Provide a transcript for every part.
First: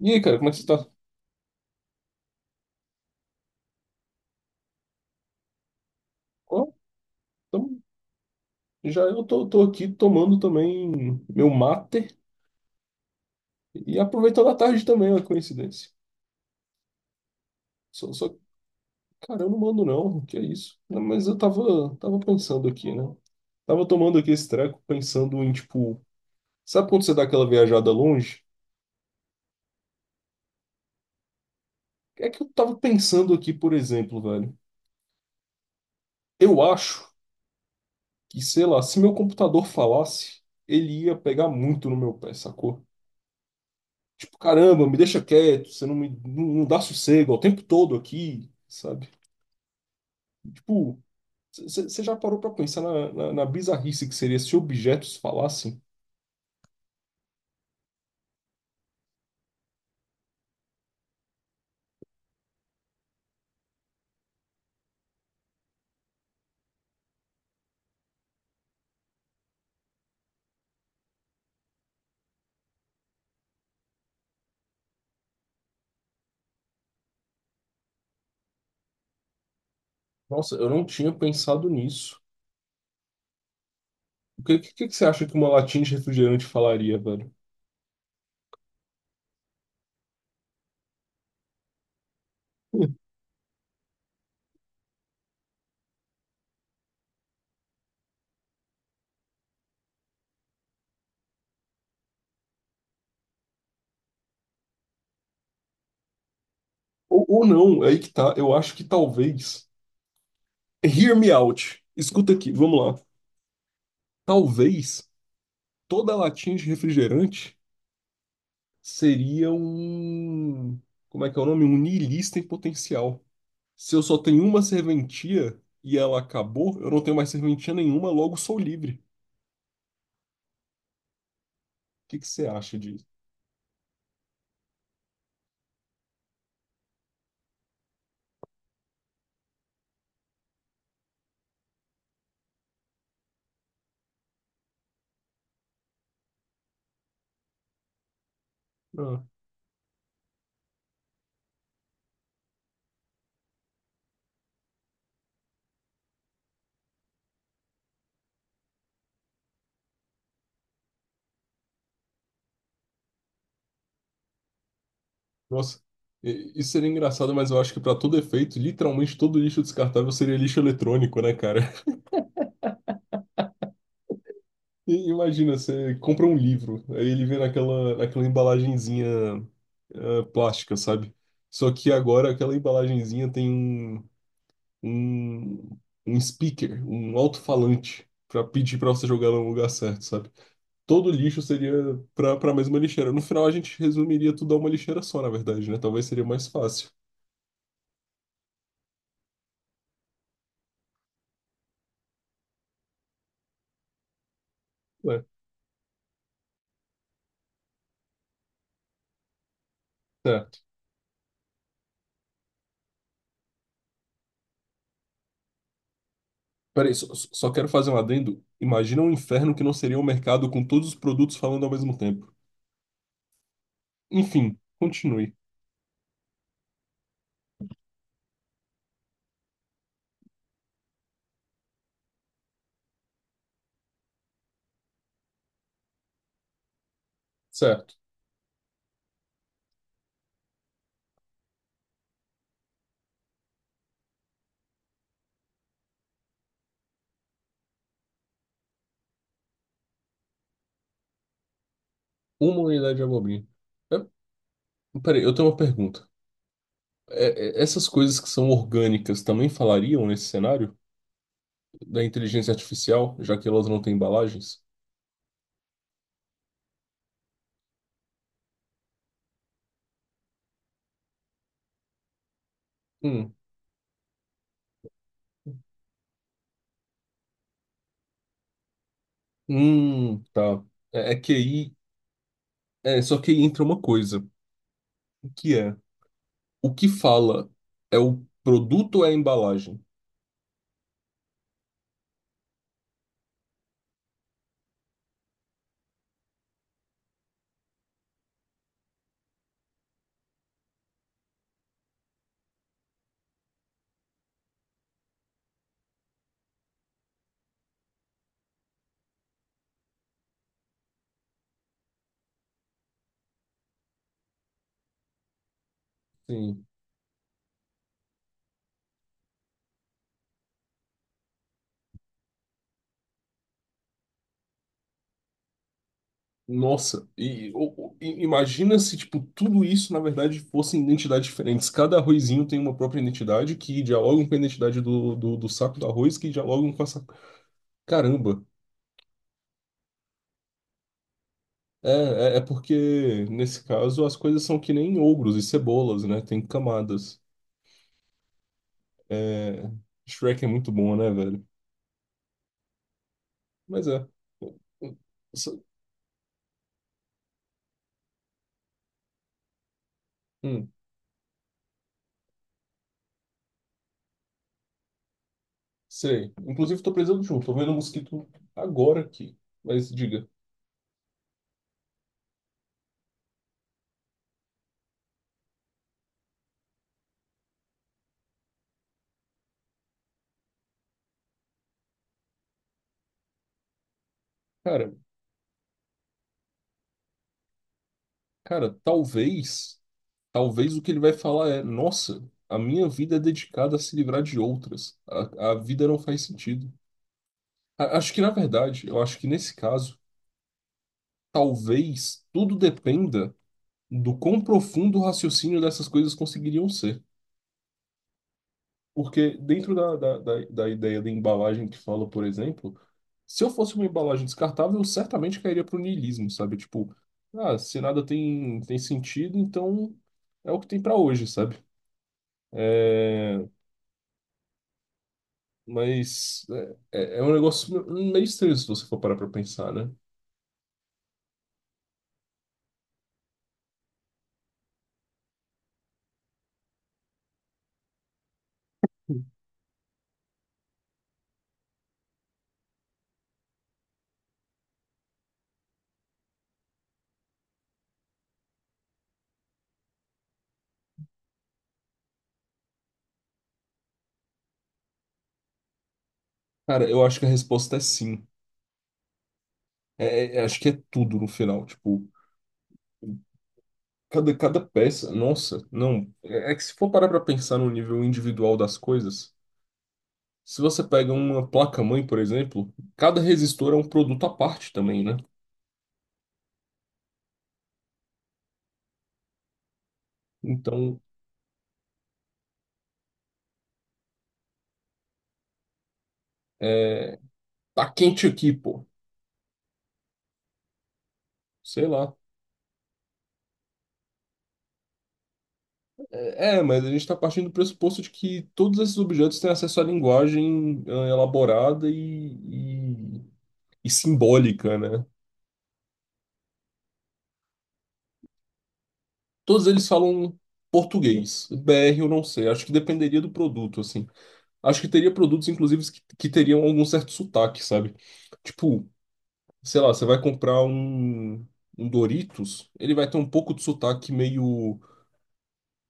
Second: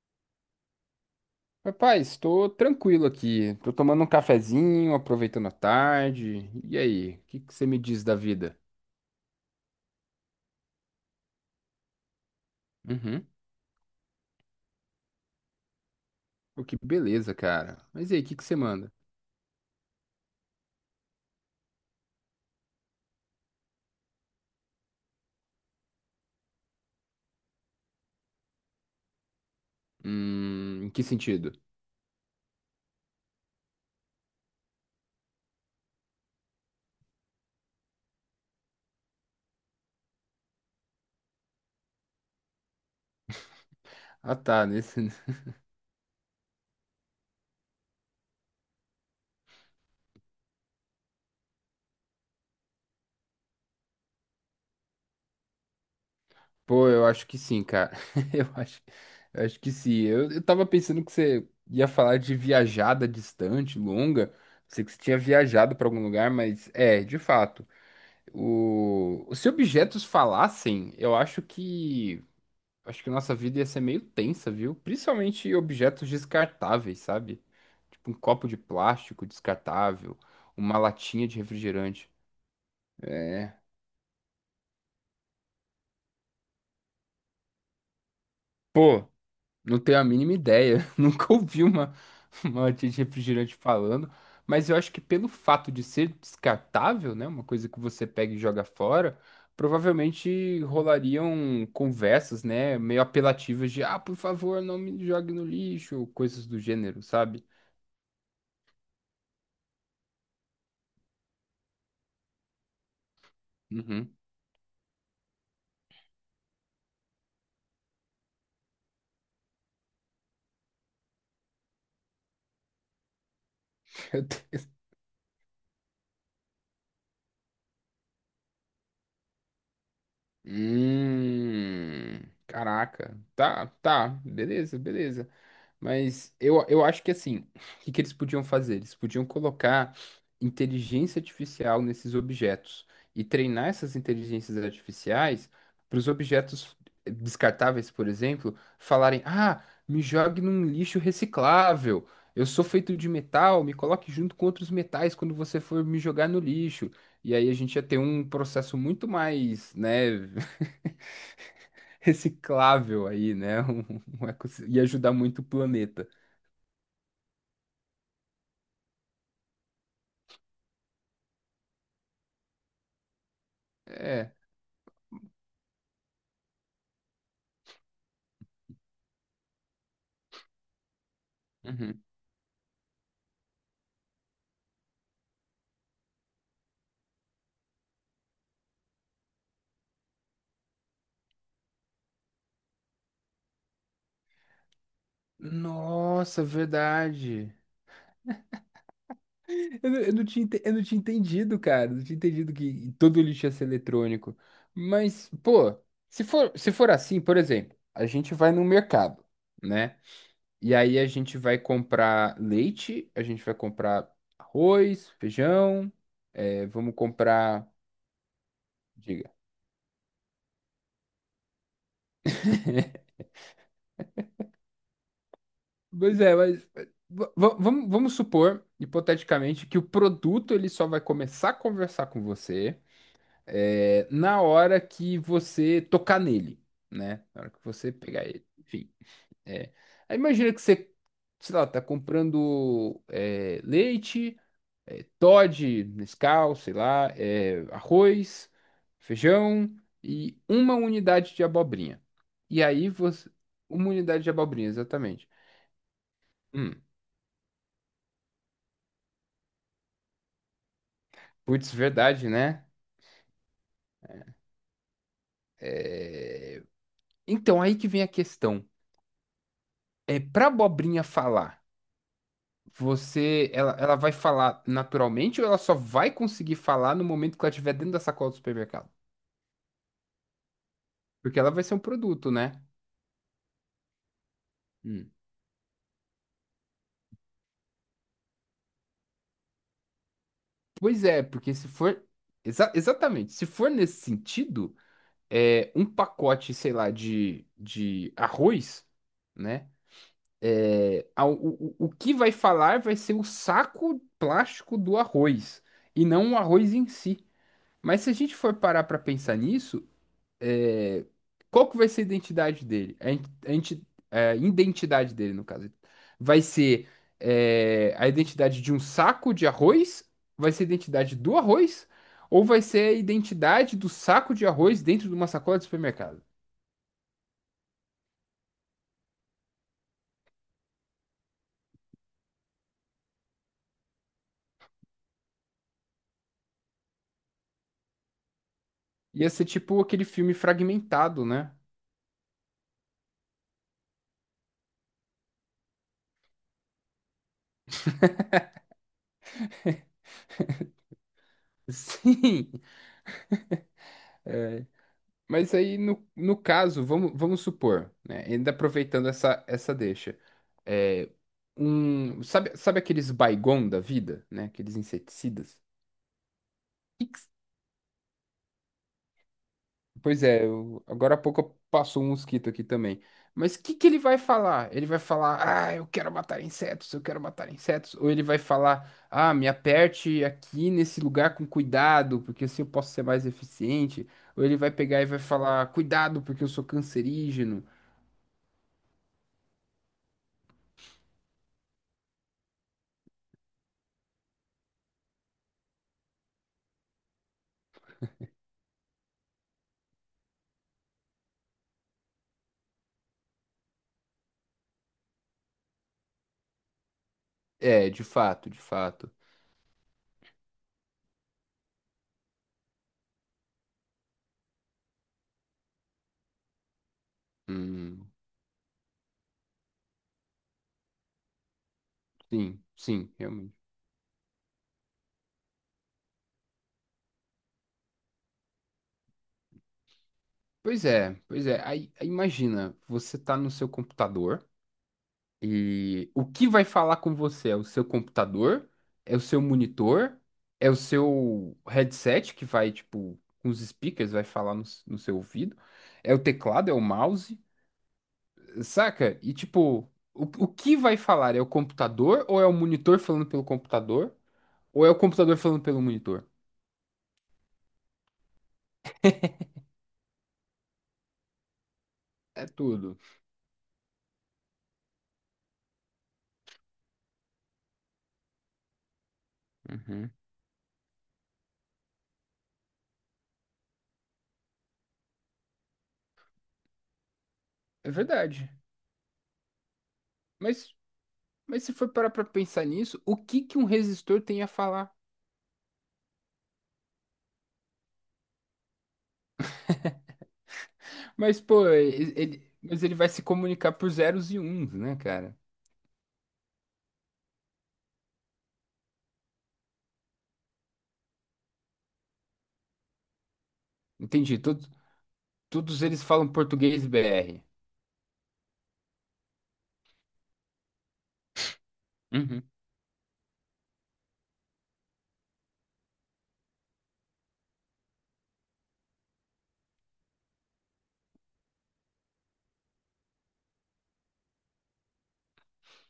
E aí, cara, como é que você tá? Rapaz, estou tranquilo aqui. Tô tomando um cafezinho, aproveitando a tarde. Ó, E aí, o que que você tamo- me diz da vida? já eu tô aqui tomando também meu mate Uhum. e aproveitando a tarde também, olha que coincidência. Pô, que beleza, cara. Mas Só, e aí, o só, que que você manda? cara, eu não mando não, que é isso? Não, mas eu tava pensando aqui, né? Tava tomando aqui esse treco, pensando em, tipo, sabe quando você dá aquela viajada longe? Em que sentido? É que eu tava pensando aqui, por exemplo, velho. Eu acho que, sei lá, se meu computador falasse, ele ia pegar muito no meu pé, sacou? Ah, Tipo, tá, caramba, me nesse... deixa quieto, você não me não dá sossego é o tempo todo aqui, sabe? Tipo, você já parou pra pensar na bizarrice que seria se objetos falassem? Pô, eu acho que sim, cara. Eu acho, eu acho que sim. Eu tava pensando que você ia falar de viajada distante, longa. Pensei que você tinha viajado para algum lugar, mas é, de fato. O... Se objetos falassem, eu acho que. Acho que nossa vida ia ser meio tensa, viu? Principalmente objetos descartáveis, sabe? Tipo um copo de plástico descartável, Nossa, eu uma não tinha latinha de pensado refrigerante. nisso. É. O que que você acha que uma latinha de refrigerante falaria, velho? Pô, não tenho a mínima ideia. Nunca ouvi uma latinha Hum. de refrigerante falando. Mas eu acho que pelo fato de ser descartável, né? Uma coisa que você pega e joga fora, provavelmente rolariam conversas, né? Meio apelativas de, ah, por favor, não me jogue no lixo, ou coisas do gênero, sabe? Ou não, é aí que tá. Eu acho que talvez. Hear me out. Escuta aqui, vamos lá. Uhum. Talvez toda latinha de refrigerante seria um. Como é que é o nome? Um niilista em potencial. Se eu só Meu tenho uma Deus. serventia e ela acabou, eu não tenho mais serventia nenhuma, logo sou livre. O que Hum, que você acha disso? caraca. Tá, tá, beleza, beleza. Mas eu acho que assim, o que que eles podiam fazer? Eles podiam colocar inteligência artificial nesses objetos e treinar essas inteligências artificiais para os objetos descartáveis, por exemplo, Ah, falarem: Ah, me jogue num lixo reciclável. Eu sou feito de metal, me coloque junto com outros metais quando você for me jogar no lixo. E aí a gente ia ter um processo muito mais, né, reciclável aí, né? Um ecossistema, ia ajudar muito o nossa, planeta. Isso seria engraçado, mas eu acho que para todo efeito, literalmente todo lixo descartável seria lixo eletrônico, né, cara? É. E imagina, você compra um livro, aí ele vem naquela embalagenzinha plástica, sabe? Só que Uhum. agora aquela embalagenzinha tem um, um speaker, um alto-falante, para pedir para você jogar no lugar certo, sabe? Todo lixo seria para a mesma lixeira. No final, a gente resumiria tudo a uma lixeira só, na verdade, né? Talvez seria Nossa, mais fácil. verdade. Eu não tinha, ente- eu não tinha entendido, cara. Eu não tinha entendido que todo lixo ia ser eletrônico. É, Mas, pô, se for assim, por exemplo, a gente vai no mercado, né? certo. E aí a gente vai comprar leite, a gente vai comprar arroz, feijão, é, vamos Peraí, só, só comprar. quero fazer um adendo. Imagina um Diga. inferno que não seria um mercado com todos os produtos falando ao mesmo tempo. Enfim, continue. Pois é, mas va- va- vamos supor, hipoteticamente, que o produto ele só vai começar a conversar com você é, na hora que você tocar nele, né? Na hora que você Certo. pegar ele. Enfim. É. Aí imagina que você, sei lá, tá comprando é, leite, é, Toddy, Nescau, sei lá, é, arroz, feijão e uma unidade de abobrinha. Uma E aí unidade de você. abobrinha. Uma É, unidade de abobrinha, peraí, exatamente. eu tenho uma pergunta. Hum. Essas coisas que são orgânicas também falariam nesse cenário Putz, da verdade, inteligência né? artificial, já que elas não têm embalagens? É, então, aí que vem a questão. É, para abobrinha falar, Hum, você, ela vai falar naturalmente ou ela só vai conseguir falar no momento que ela estiver dentro da sacola do supermercado? Tá. É, é que Porque ela vai aí, ser um produto, né? Só que aí entra uma coisa. Hum. Que é o que fala é o produto ou é a embalagem? Pois é, porque se for. Exa- exatamente, se for nesse sentido, é, um pacote, sei lá, de arroz, né? É, a- o, o que vai falar vai ser o saco plástico do arroz e não o arroz em si. Mas se a gente for parar pra pensar nisso, é, qual que vai ser a identidade dele? A, in- a inti- a identidade dele, no caso. Vai Sim. ser é, a identidade de um saco de arroz? Vai ser a identidade do arroz? Ou vai ser a identidade do saco de arroz dentro de uma sacola de supermercado? Nossa, e, imagina se tipo tudo isso na verdade fossem identidades diferentes. Cada arrozinho tem uma própria identidade que dialogam com a identidade do saco do arroz que dialogam com essa. Caramba. Ia ser tipo aquele filme fragmentado, né? É, é porque nesse caso as coisas são que nem ogros e cebolas, né? Tem camadas. É, Shrek é muito bom, né, velho? Sim. Mas é. Mas aí, no caso, vamos supor, né? Ainda aproveitando essa deixa. Hum. É, um, sabe aqueles Baygon da vida, né? Aqueles inseticidas? Sei. Inclusive, tô Que- precisando de um. Tô vendo um mosquito agora aqui. Mas Pois diga, é, eu- agora há pouco passou um mosquito aqui também. Mas o que que ele vai falar? Ele vai falar, ah, eu quero matar insetos, eu quero matar insetos. Ou ele vai falar, ah, me aperte aqui nesse lugar com cuidado, porque assim eu posso ser mais eficiente. Ou ele vai cara, pegar e vai falar, cuidado, porque eu sou cancerígeno. cara, talvez, talvez o que ele vai falar é, nossa, a minha vida é dedicada a se livrar de outras. A vida não faz sentido. Acho que, na verdade, eu acho que nesse caso, talvez tudo dependa do quão profundo o raciocínio dessas coisas conseguiriam ser. É, de fato, de fato. Porque dentro da ideia da embalagem que fala, por exemplo, se eu fosse uma embalagem descartável, eu certamente cairia pro niilismo, sabe? Tipo, ah, se nada Hum, tem sentido, então é o que tem para hoje, sabe? sim, sim, É, realmente. mas é, é é um negócio meio estranho se você for parar pra pensar, né? Pois é, pois é. Aí, aí imagina, você tá no seu computador e o que vai falar com você é o seu computador, é o seu monitor, é o seu headset que vai, tipo, com os speakers, vai falar no, s- no seu ouvido, é o teclado, é o mouse, saca? E, tipo, o que vai falar? É o computador ou é o monitor falando pelo computador? Ou é o computador falando pelo monitor? Cara, eu acho que a resposta é sim. Acho que é tudo no final. Tipo, É tudo. cada peça. Nossa, não. É, é que se for parar pra pensar no nível individual das coisas. Se você pega uma placa-mãe, por exemplo, cada resistor é um produto à parte também, né? É verdade. Mas, Então, mas se for parar pra pensar nisso, o que que um resistor tem a falar? tá quente aqui, pô. Mas, pô, Sei ele, lá. ele- mas ele vai se comunicar por zeros e uns, né, cara? Mas a gente tá partindo do pressuposto de que todos esses objetos têm acesso à linguagem elaborada e Entendi. Todos, simbólica, né? todos eles falam português BR. Todos eles falam português. BR eu não Uhum, sei. Acho que dependeria do produto, assim. Acho que teria produtos, inclusive, que teriam algum certo sotaque, sabe? Tipo, sei lá, você vai comprar um Doritos, ele vai ter um pouco de sotaque meio,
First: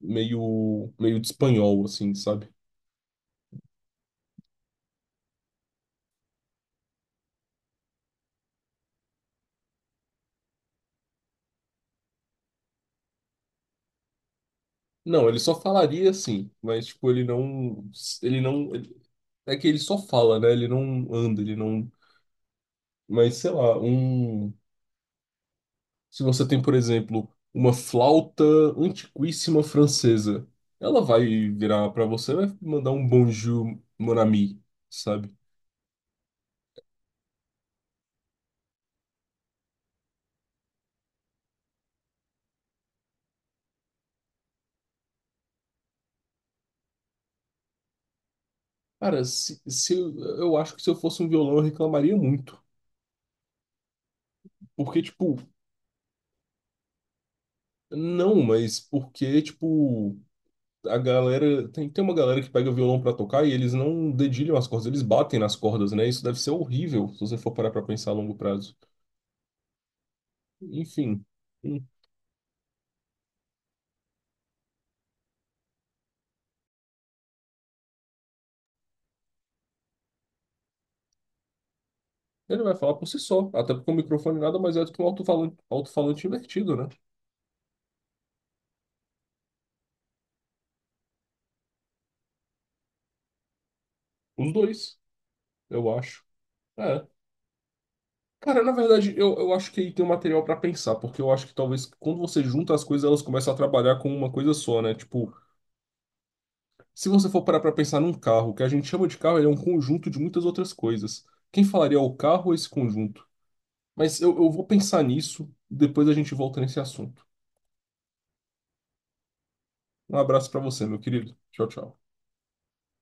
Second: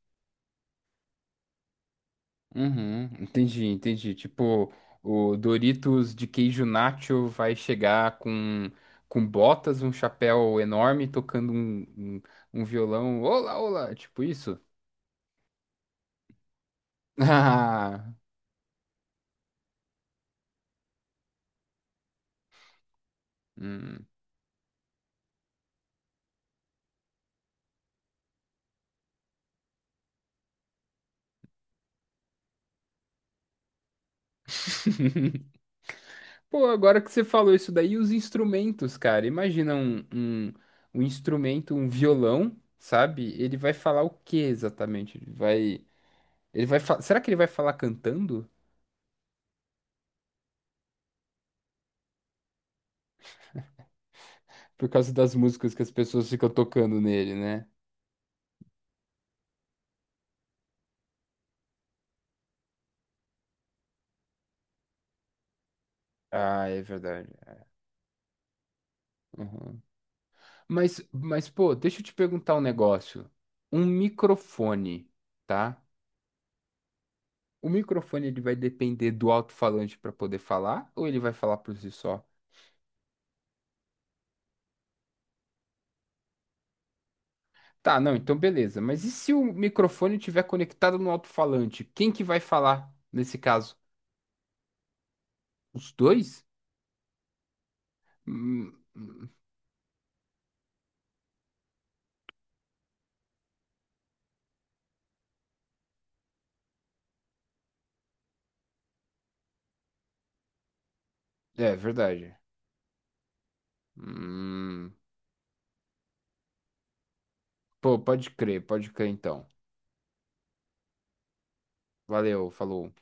meio de espanhol, assim, sabe? uhum. Entendi, entendi. Tipo, o Doritos de queijo nacho vai chegar com botas, um chapéu enorme, tocando um, um, um violão. Olá, olá! Tipo isso? Não, ele só falaria assim, mas tipo, ele não, Ah, ele não, ele- é que ele só fala, né? Ele não anda, ele não, mas sei lá, hum. um, se você tem, por exemplo, uma flauta antiquíssima francesa, ela vai virar pra você, e vai mandar um bonjour, mon ami, sabe? Pô, agora que você falou isso daí, os instrumentos, cara. Imagina um, um, um instrumento, um violão, sabe? Ele vai falar o que exatamente? Ele vai, fa- será que ele vai falar cantando? Cara, se eu, eu acho que se eu fosse um violão eu reclamaria muito. Por Porque, causa das tipo, músicas que as pessoas ficam tocando nele, né? não, mas porque, tipo, a galera. Tem uma galera que pega violão pra tocar e eles não dedilham as cordas, eles batem nas cordas, né? Isso deve ser Ah, é horrível se verdade. você for parar pra pensar a longo prazo. Uhum. Enfim, Mas, pô, hum, deixa eu te perguntar um negócio. Um microfone, tá? O microfone ele vai depender do alto-falante para poder falar ou ele vai falar por si só? ele vai falar por si só. Até porque o microfone nada mais é do que um alto-falante, alto-falante invertido, né? Tá, não, então beleza. Mas e se o microfone estiver conectado no alto-falante? Quem que vai falar nesse caso? Os dois, Os eu acho. dois? É. Cara, na Hum, verdade, hum, eu acho que aí tem um material pra pensar, porque eu acho que talvez quando você junta as coisas, elas começam a trabalhar com uma coisa só, né? Tipo, se você for parar pra pensar num carro, o que a gente chama de carro, ele é um conjunto de muitas outras coisas. Quem é falaria o verdade. carro ou esse conjunto? Mas eu vou Hum, pensar nisso, depois a gente volta nesse assunto. pô, pode crer então. Um abraço pra você, meu querido. Tchau, tchau. Valeu, falou.